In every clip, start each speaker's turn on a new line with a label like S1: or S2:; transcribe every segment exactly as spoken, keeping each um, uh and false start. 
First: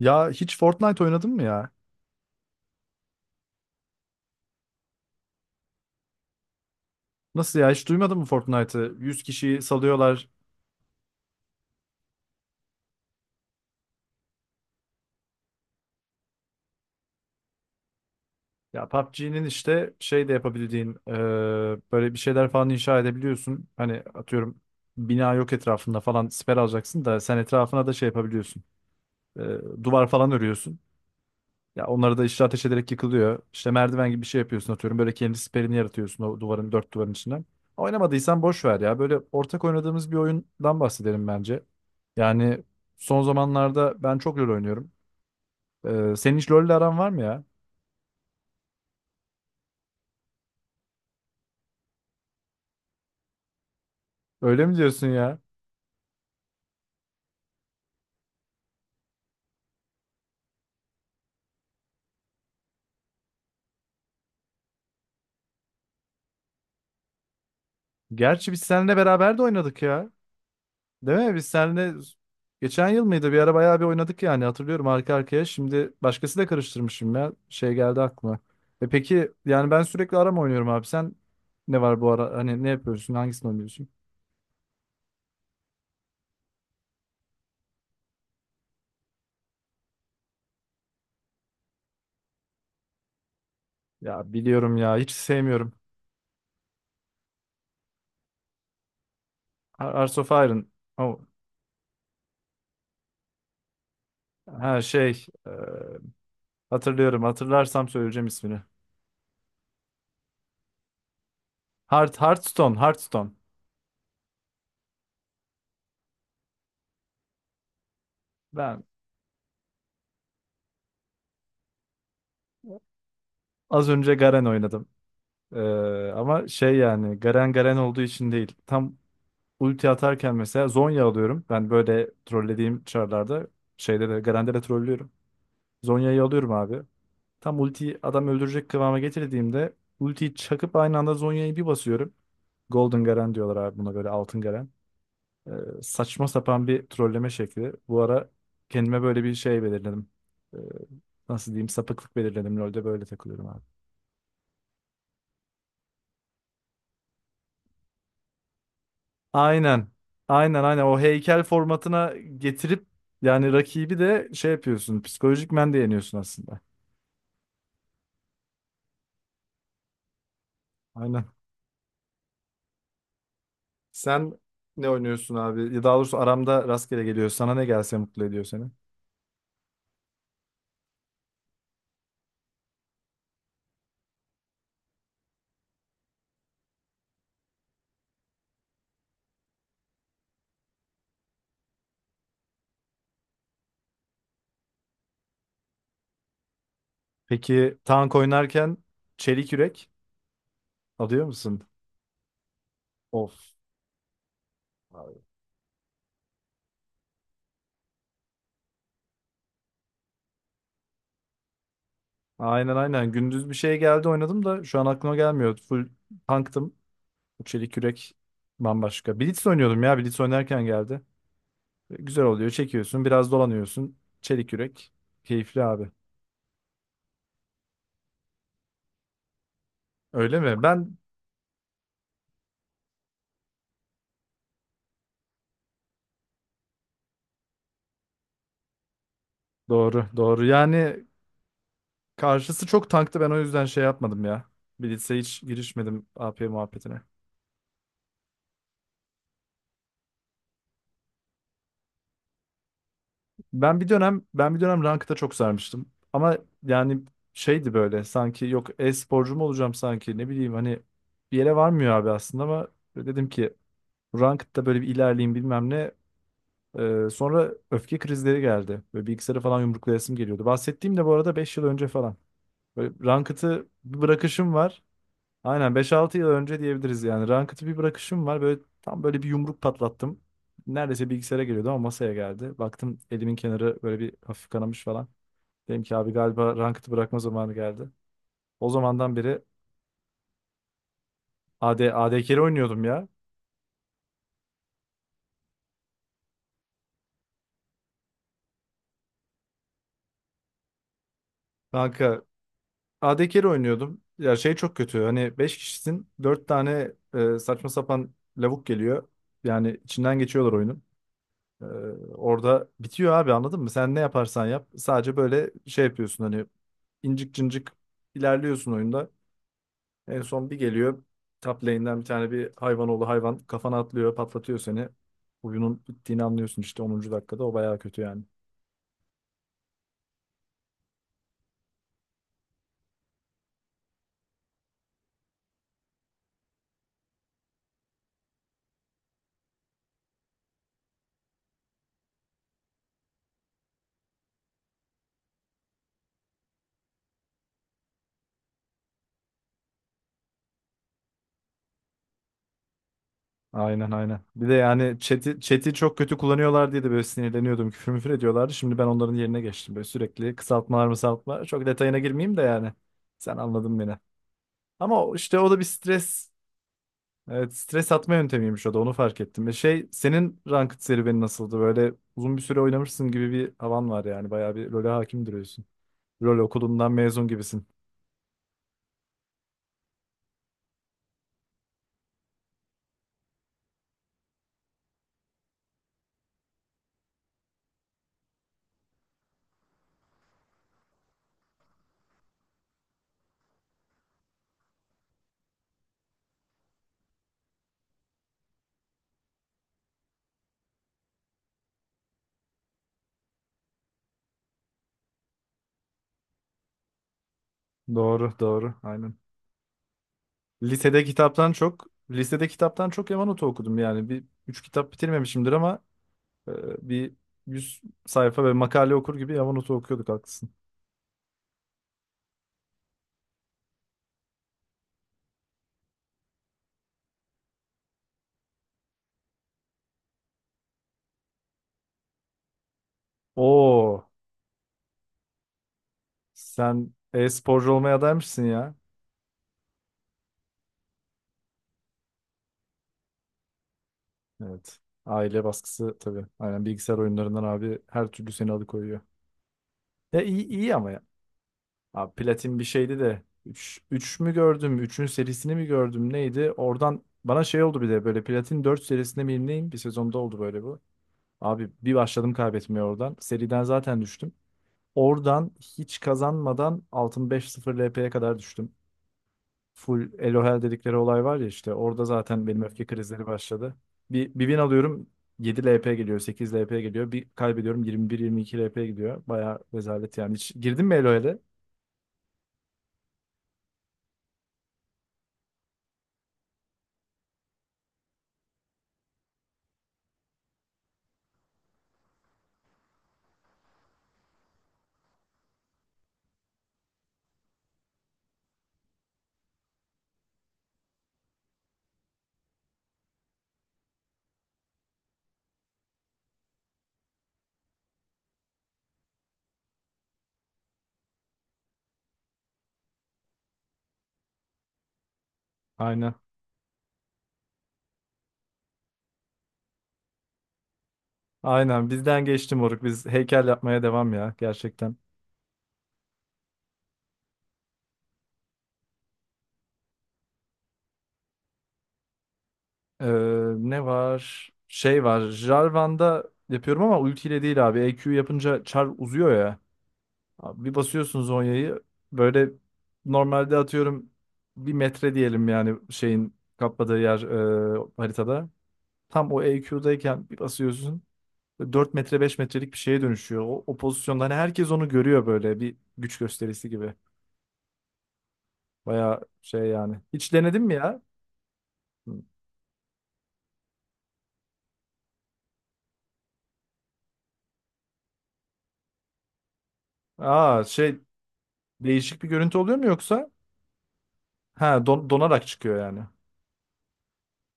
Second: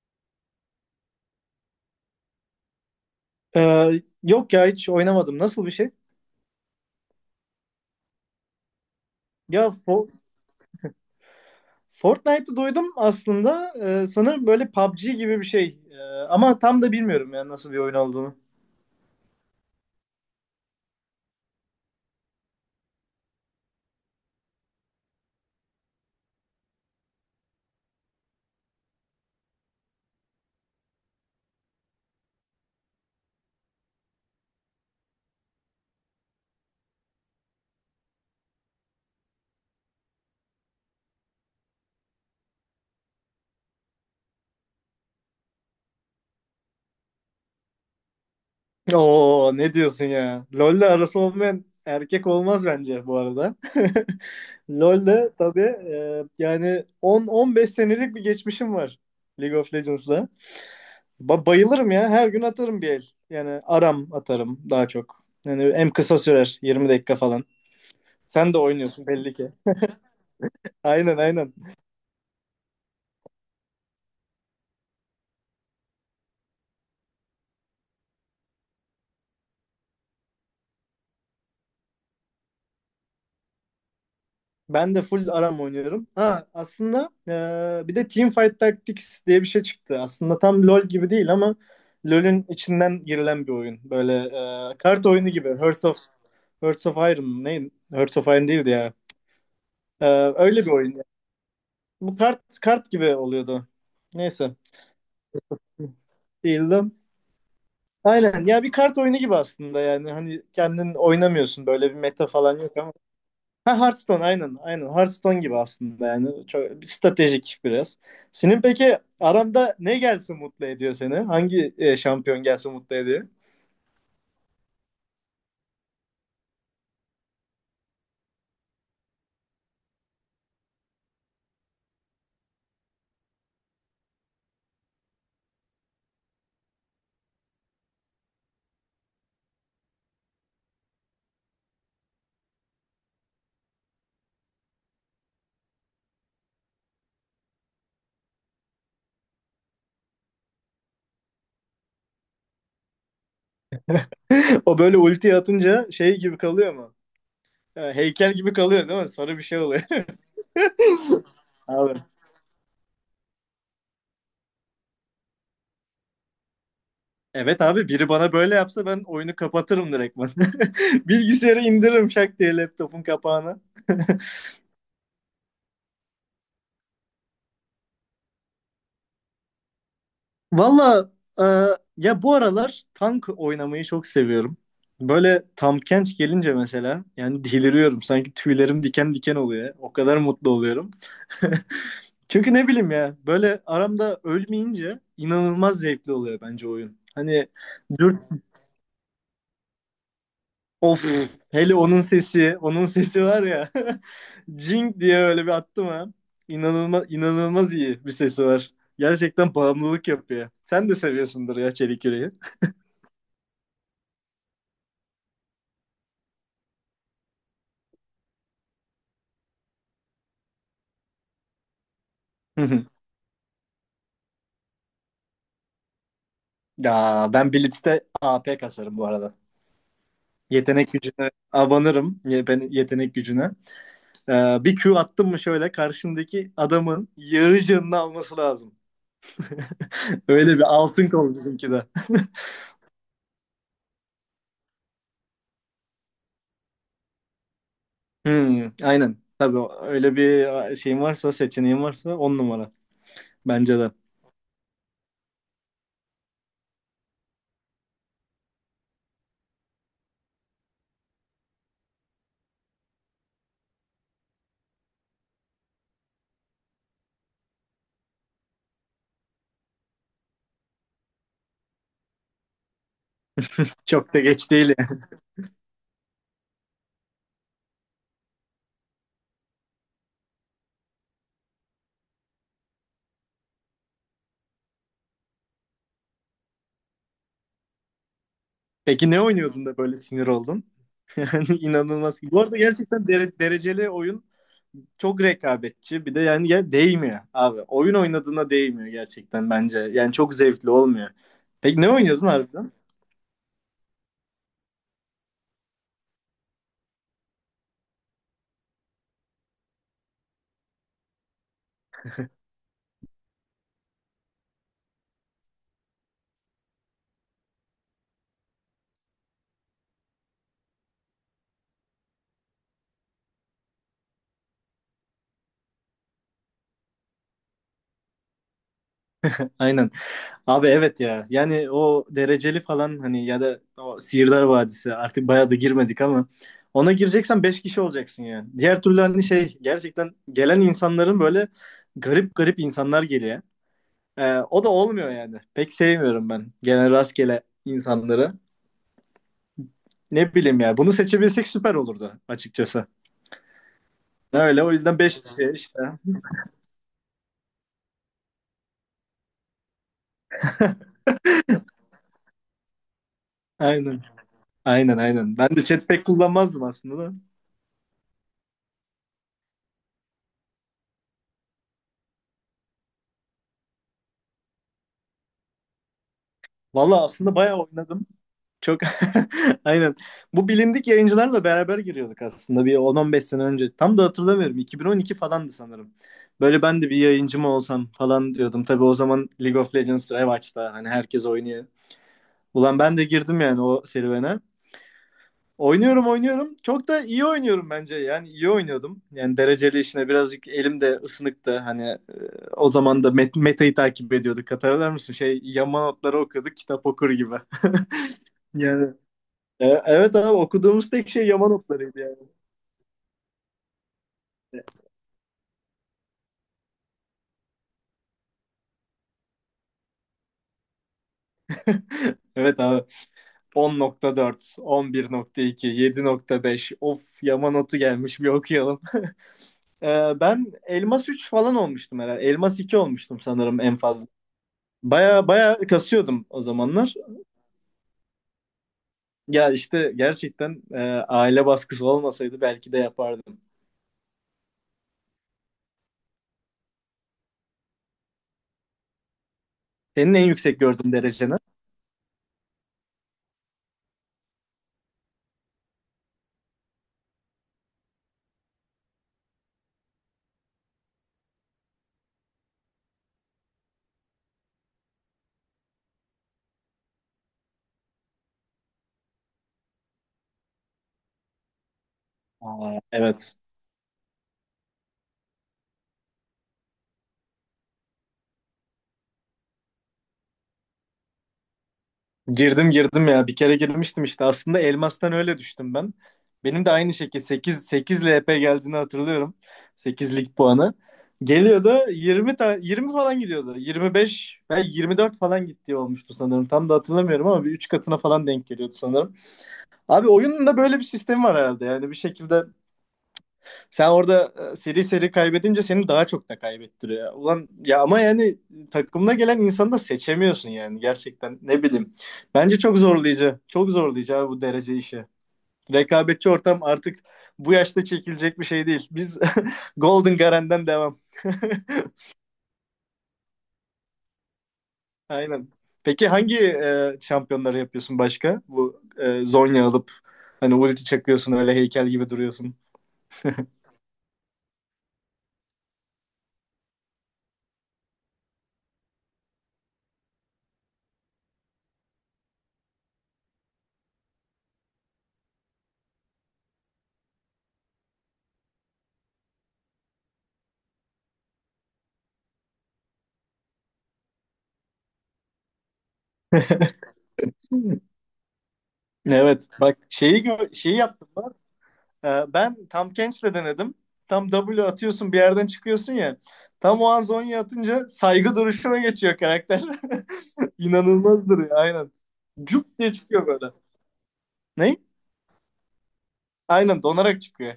S1: Ya hiç Fortnite oynadın mı ya?
S2: Ee, yok ya hiç oynamadım. Nasıl bir şey?
S1: Nasıl ya hiç duymadın mı Fortnite'ı? Yüz kişiyi
S2: Ya Fo-
S1: salıyorlar.
S2: Fortnite'ı duydum aslında. Ee, sanırım böyle P U B G gibi bir şey. Ee, ama tam da bilmiyorum ya nasıl bir oyun olduğunu.
S1: Ya P U B G'nin işte şey de yapabildiğin e, böyle bir şeyler falan inşa edebiliyorsun. Hani atıyorum bina yok etrafında falan siper alacaksın da sen etrafına da şey yapabiliyorsun. E, duvar falan örüyorsun. Ya onları da işte ateş ederek yıkılıyor. İşte merdiven gibi bir şey yapıyorsun atıyorum. Böyle kendi siperini yaratıyorsun o duvarın dört duvarın içine. Oynamadıysan boş ver ya. Böyle ortak oynadığımız bir oyundan bahsedelim bence. Yani son zamanlarda ben çok LoL oynuyorum. Ee, senin hiç LoL'le aran var mı ya?
S2: Oo, ne diyorsun ya? LoL'le arası olmayan erkek olmaz bence bu arada.
S1: Öyle mi diyorsun
S2: LoL'le
S1: ya?
S2: tabii e, yani on on beş senelik bir geçmişim var League of Legends'la. Ba- bayılırım ya. Her gün atarım bir el. Yani aram atarım daha çok. Yani en kısa sürer yirmi dakika falan.
S1: Gerçi
S2: Sen de
S1: biz seninle
S2: oynuyorsun belli
S1: beraber de
S2: ki.
S1: oynadık ya.
S2: Aynen,
S1: Değil mi? Biz
S2: aynen.
S1: seninle geçen yıl mıydı? Bir ara bayağı bir oynadık yani hatırlıyorum arka arkaya. Şimdi başkası da karıştırmışım ya. Şey geldi aklıma. E peki yani ben sürekli arama oynuyorum abi. Sen ne var bu ara? Hani ne yapıyorsun? Hangisini oynuyorsun?
S2: Ben de full ARAM oynuyorum. Ha, aslında e, bir de Teamfight Tactics diye bir şey çıktı. Aslında tam LoL gibi değil ama LoL'ün içinden girilen bir oyun. Böyle
S1: Ya biliyorum
S2: e,
S1: ya.
S2: kart
S1: Hiç
S2: oyunu gibi.
S1: sevmiyorum.
S2: Hearts of Hearts of Iron mı? Ne? Hearts of Iron değildi ya.
S1: Ar-
S2: E,
S1: Hearts of
S2: öyle
S1: Iron.
S2: bir oyun.
S1: Oh.
S2: Bu kart kart gibi oluyordu. Neyse.
S1: Ha şey. e,
S2: Değildi.
S1: hatırlıyorum. Hatırlarsam söyleyeceğim
S2: Aynen.
S1: ismini.
S2: Ya, bir kart oyunu gibi aslında yani. Hani kendin oynamıyorsun. Böyle bir
S1: Heart,
S2: meta falan
S1: Hearthstone.
S2: yok.
S1: Hearthstone.
S2: Ha, Hearthstone, aynen aynen Hearthstone gibi aslında, yani çok stratejik biraz. Senin
S1: Ben
S2: peki aramda ne gelsin mutlu ediyor seni? Hangi e, şampiyon gelsin mutlu ediyor?
S1: az önce Garen oynadım. E, ama şey yani Garen Garen olduğu için değil. Tam ulti atarken mesela Zhonya alıyorum. Ben böyle trollediğim çarlarda şeyde de Garen'de de trollüyorum. Zhonya'yı alıyorum abi. Tam ultiyi adam öldürecek kıvama getirdiğimde ultiyi çakıp aynı anda Zhonya'yı bir basıyorum. Golden Garen diyorlar abi buna böyle altın Garen. Ee, saçma sapan bir trolleme şekli. Bu ara kendime böyle bir şey belirledim. Ee, nasıl diyeyim sapıklık belirledim. LoL'de böyle takılıyorum abi.
S2: O böyle ulti atınca şey gibi kalıyor mu? E, heykel gibi kalıyor değil mi? Sarı bir şey oluyor.
S1: Aynen. Aynen aynen o heykel
S2: Abi.
S1: formatına getirip yani rakibi de şey yapıyorsun. Psikolojik men de yeniyorsun aslında.
S2: Evet abi, biri bana böyle yapsa ben oyunu kapatırım direktman.
S1: Aynen.
S2: Bilgisayarı indiririm şak diye laptopun kapağına.
S1: Sen ne oynuyorsun abi? Ya daha doğrusu aramda rastgele geliyor. Sana ne gelse mutlu ediyor seni.
S2: Valla e, ya bu aralar tank oynamayı çok seviyorum. Böyle Tampkench gelince mesela yani deliriyorum. Sanki tüylerim diken diken oluyor. O kadar mutlu oluyorum. Çünkü ne bileyim ya, böyle aramda ölmeyince inanılmaz zevkli oluyor bence oyun. Hani
S1: Peki tank
S2: dur,
S1: oynarken çelik yürek
S2: of,
S1: alıyor musun?
S2: hele onun sesi, onun sesi
S1: Of,
S2: var ya. Jing diye
S1: abi.
S2: öyle bir attım ha. İnanılmaz, inanılmaz iyi bir sesi var. Gerçekten bağımlılık yapıyor. Sen de seviyorsundur ya Çelik Yüreği.
S1: Aynen aynen. Gündüz bir şey geldi oynadım da şu an aklıma gelmiyor. Full tanktım. Bu çelik yürek bambaşka. Blitz oynuyordum ya. Blitz oynarken geldi. Güzel oluyor. Çekiyorsun, biraz dolanıyorsun. Çelik yürek. Keyifli abi.
S2: Ya, ben Blitz'te A P kasarım bu arada.
S1: Öyle mi?
S2: Yetenek
S1: Ben
S2: gücüne abanırım. Ye- Ben yetenek gücüne. Ee, bir Q attım mı şöyle karşındaki adamın yarı canını alması lazım.
S1: doğru, doğru.
S2: Öyle bir
S1: Yani
S2: altın kol bizimki de.
S1: karşısı çok tanktı. Ben o yüzden şey yapmadım ya. Blitz'e hiç girişmedim A P muhabbetine.
S2: Hmm, aynen. Tabii o- öyle bir şeyin varsa, seçeneğin varsa on numara. Bence
S1: Ben bir
S2: de.
S1: dönem ben bir dönem rankta çok sarmıştım. Ama yani şeydi böyle sanki yok e-sporcu mu olacağım sanki ne bileyim hani bir yere varmıyor abi aslında ama dedim ki rankta böyle bir ilerleyeyim bilmem ne. Ee, sonra öfke krizleri geldi. Böyle bilgisayarı falan yumruklayasım geliyordu. Bahsettiğim de bu arada beş yıl önce falan. Böyle Ranked'ı bir
S2: Çok da geç
S1: bırakışım
S2: değil
S1: var.
S2: yani.
S1: Aynen beş altı yıl önce diyebiliriz yani. Ranked'ı bir bırakışım var. Böyle tam böyle bir yumruk patlattım. Neredeyse bilgisayara geliyordu ama masaya geldi. Baktım elimin kenarı böyle bir hafif kanamış falan. Dedim ki abi galiba Ranked'ı bırakma zamanı geldi. O
S2: Peki
S1: zamandan
S2: ne
S1: beri
S2: oynuyordun da böyle sinir oldun? Yani
S1: A D, A D
S2: inanılmaz.
S1: carry
S2: Bu arada
S1: oynuyordum ya.
S2: gerçekten dere- dereceli oyun çok rekabetçi. Bir de yani, ya değmiyor abi. Oyun oynadığına değmiyor gerçekten bence. Yani çok zevkli olmuyor. Peki ne
S1: Kanka
S2: oynuyordun harbiden?
S1: A D carry oynuyordum. Ya şey çok kötü. Hani beş kişisin dört tane e, saçma sapan lavuk geliyor. Yani içinden geçiyorlar oyunun. Ee, orada bitiyor abi anladın mı? Sen ne yaparsan yap. Sadece böyle şey yapıyorsun hani incik cincik ilerliyorsun oyunda. En son bir geliyor. Top lane'den bir tane bir hayvan oğlu hayvan kafana atlıyor patlatıyor seni. Oyunun bittiğini anlıyorsun işte onuncu dakikada o bayağı kötü yani.
S2: Aynen. Abi, evet ya. Yani o dereceli falan, hani, ya da o Sihirdar Vadisi artık, bayağı da girmedik ama ona gireceksen beş kişi olacaksın yani. Diğer türlü hani şey, gerçekten gelen insanların böyle, garip garip insanlar geliyor. Ee, o da olmuyor yani. Pek sevmiyorum ben genel rastgele insanları. Ne bileyim ya. Bunu seçebilsek süper olurdu açıkçası.
S1: Aynen aynen. Bir de
S2: Öyle, o
S1: yani
S2: yüzden beş
S1: chat'i,
S2: kişi
S1: chat'i
S2: işte.
S1: çok kötü kullanıyorlar diye de böyle sinirleniyordum. Küfür müfür ediyorlardı. Şimdi ben onların yerine geçtim. Böyle sürekli kısaltmalar mısaltmalar. Çok detayına girmeyeyim de yani. Sen anladın beni.
S2: Aynen. Aynen,
S1: Ama o-
S2: aynen.
S1: işte o
S2: Ben
S1: da bir
S2: de chat pek
S1: stres.
S2: kullanmazdım aslında da.
S1: Evet stres atma yöntemiymiş o da onu fark ettim. Ve şey senin ranked serüvenin nasıldı? Böyle uzun bir süre oynamışsın gibi bir havan var yani. Bayağı bir LoL'e hakim duruyorsun. LoL okulundan
S2: Valla,
S1: mezun
S2: aslında bayağı
S1: gibisin.
S2: oynadım. Çok. Aynen. Bu bilindik yayıncılarla beraber giriyorduk aslında, bir on on beş sene önce. Tam da hatırlamıyorum. iki bin on iki falandı sanırım. Böyle ben de bir yayıncı mı olsam falan diyordum. Tabii o zaman League of Legends revaç'ta, hani herkes oynuyor. Ulan, ben de girdim yani o serüvene. Oynuyorum, oynuyorum. Çok da iyi oynuyorum bence. Yani iyi oynuyordum. Yani dereceli işine birazcık elim de ısınıktı. Hani e, o zaman da met metayı takip ediyorduk. Hatırlar mısın? Şey, yama notları okuduk kitap okur gibi.
S1: Doğru doğru
S2: Yani
S1: aynen.
S2: e, evet abi, okuduğumuz
S1: Lisede
S2: tek şey yama
S1: kitaptan çok
S2: notlarıydı yani.
S1: lisede kitaptan çok Yamanote okudum yani. Bir üç kitap bitirmemişimdir ama e, bir yüz sayfa ve makale okur gibi Yamanote okuyorduk haklısın.
S2: Evet abi, on nokta dört, on bir nokta iki, yedi nokta beş of, yama notu gelmiş bir okuyalım. Ee, ben Elmas üç falan olmuştum herhalde. Elmas iki olmuştum sanırım en fazla.
S1: Oo
S2: Baya baya kasıyordum o zamanlar.
S1: sen e-sporcu olmaya adaymışsın ya.
S2: Ya işte gerçekten e, aile baskısı olmasaydı belki de yapardım.
S1: Evet. Aile baskısı tabii. Aynen bilgisayar oyunlarından abi her türlü seni alıkoyuyor.
S2: Senin
S1: Ya
S2: en
S1: iyi
S2: yüksek
S1: iyi ama
S2: gördüğün
S1: ya.
S2: dereceni.
S1: Abi Platin bir şeydi de üç üç mü gördüm? Üçün serisini mi gördüm? Neydi? Oradan bana şey oldu bir de böyle Platin dört serisinde miyim neyim? Bir sezonda oldu böyle bu. Abi bir başladım kaybetmeye oradan. Seriden zaten düştüm. Oradan hiç kazanmadan altın beş sıfır L P'ye kadar düştüm. Full Elohel dedikleri olay var ya işte orada zaten benim
S2: Aa,
S1: öfke krizleri
S2: evet.
S1: başladı. Bir, bir win alıyorum yedi L P geliyor sekiz L P geliyor. Bir kaybediyorum yirmi bir yirmi iki L P gidiyor. Bayağı rezalet yani. Hiç girdin mi Elohel'e?
S2: Girdim, girdim ya. Bir kere girmiştim işte. Aslında elmastan öyle düştüm ben. Benim de aynı şekilde sekiz, 8 L P geldiğini hatırlıyorum. Sekizlik puanı geliyordu. Yirmi, ta yirmi falan gidiyordu. yirmi beş ve yirmi dört falan gittiği olmuştu sanırım. Tam da hatırlamıyorum ama bir üç katına falan denk geliyordu sanırım. Abi, oyunun da böyle bir sistemi var herhalde. Yani bir şekilde sen orada e, seri seri kaybedince seni daha çok da kaybettiriyor. Ulan ya, ama yani takımına gelen insanı da seçemiyorsun yani, gerçekten ne bileyim. Bence çok zorlayıcı. Çok zorlayıcı abi bu derece işi.
S1: Aynen.
S2: Rekabetçi ortam artık bu yaşta çekilecek bir şey değil. Biz. Golden Garen'den devam.
S1: Aynen bizden geçti moruk. Biz heykel yapmaya devam ya gerçekten.
S2: Aynen. Peki hangi e, şampiyonları yapıyorsun başka? Bu e, Zonya alıp hani ulti çakıyorsun öyle heykel gibi duruyorsun.
S1: Ee, ne var? Şey var. Jarvan'da yapıyorum ama ultiyle değil abi. E Q yapınca char uzuyor ya. Abi bir basıyorsun zonyayı böyle normalde atıyorum bir metre diyelim yani şeyin kapladığı yer e, haritada. Tam o E Q'dayken bir basıyorsun dört metre beş metrelik bir şeye dönüşüyor. O, o pozisyonda hani herkes onu görüyor böyle bir güç gösterisi gibi. Baya
S2: Evet
S1: şey
S2: bak,
S1: yani.
S2: şeyi
S1: Hiç
S2: gö-
S1: denedin mi
S2: şeyi
S1: ya?
S2: yaptım.
S1: Hı.
S2: Ee, ben tam Kench'le denedim. Tam W atıyorsun bir yerden çıkıyorsun ya. Tam o an Zonya atınca saygı duruşuna geçiyor karakter.
S1: Aa şey
S2: İnanılmaz duruyor, aynen.
S1: değişik bir görüntü oluyor
S2: Cuk
S1: mu
S2: diye çıkıyor
S1: yoksa?
S2: böyle. Ne?
S1: Ha don- donarak çıkıyor yani.
S2: Aynen, donarak çıkıyor.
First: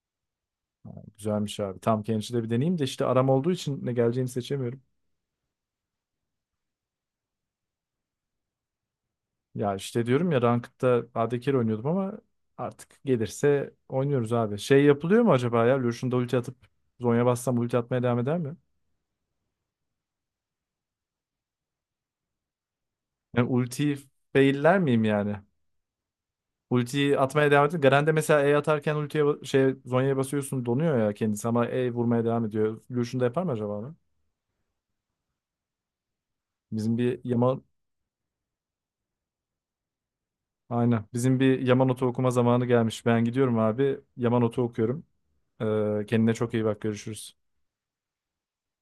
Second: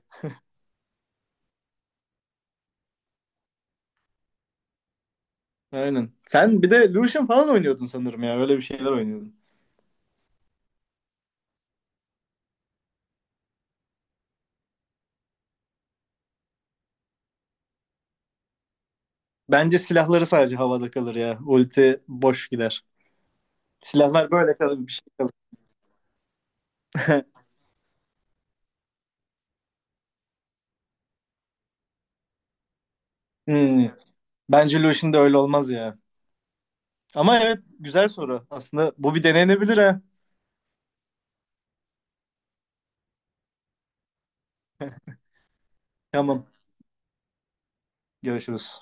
S1: Güzelmiş abi. Tam Kenji'de bir deneyeyim de işte aram olduğu için ne geleceğini seçemiyorum.
S2: Aynen. Sen bir de Lucian falan oynuyordun sanırım ya. Öyle bir şeyler oynuyordun.
S1: Ya işte diyorum ya Ranked'da A D oynuyordum ama artık gelirse oynuyoruz abi. Şey yapılıyor mu acaba ya? Lucian'da ulti atıp Zonya bassam ulti atmaya devam eder mi?
S2: Bence silahları sadece havada kalır ya. Ulti boş gider.
S1: Yani ultiyi
S2: Silahlar böyle
S1: failler
S2: kalır, bir
S1: miyim
S2: şey kalır.
S1: yani? Ultiyi atmaya devam ediyor. Garen'de mesela E atarken ultiye ba- şey Zhonya'ya basıyorsun donuyor ya kendisi ama E vurmaya devam ediyor. Lucian'da yapar mı acaba
S2: Hmm.
S1: onu?
S2: Bence Lucian'da öyle olmaz ya.
S1: Bizim bir
S2: Ama evet,
S1: Yaman
S2: güzel soru. Aslında bu bir denenebilir ha.
S1: Aynen. Bizim bir Yamanote okuma zamanı gelmiş. Ben gidiyorum abi. Yamanote okuyorum. Ee, kendine
S2: Tamam.
S1: çok iyi bak görüşürüz.
S2: Görüşürüz.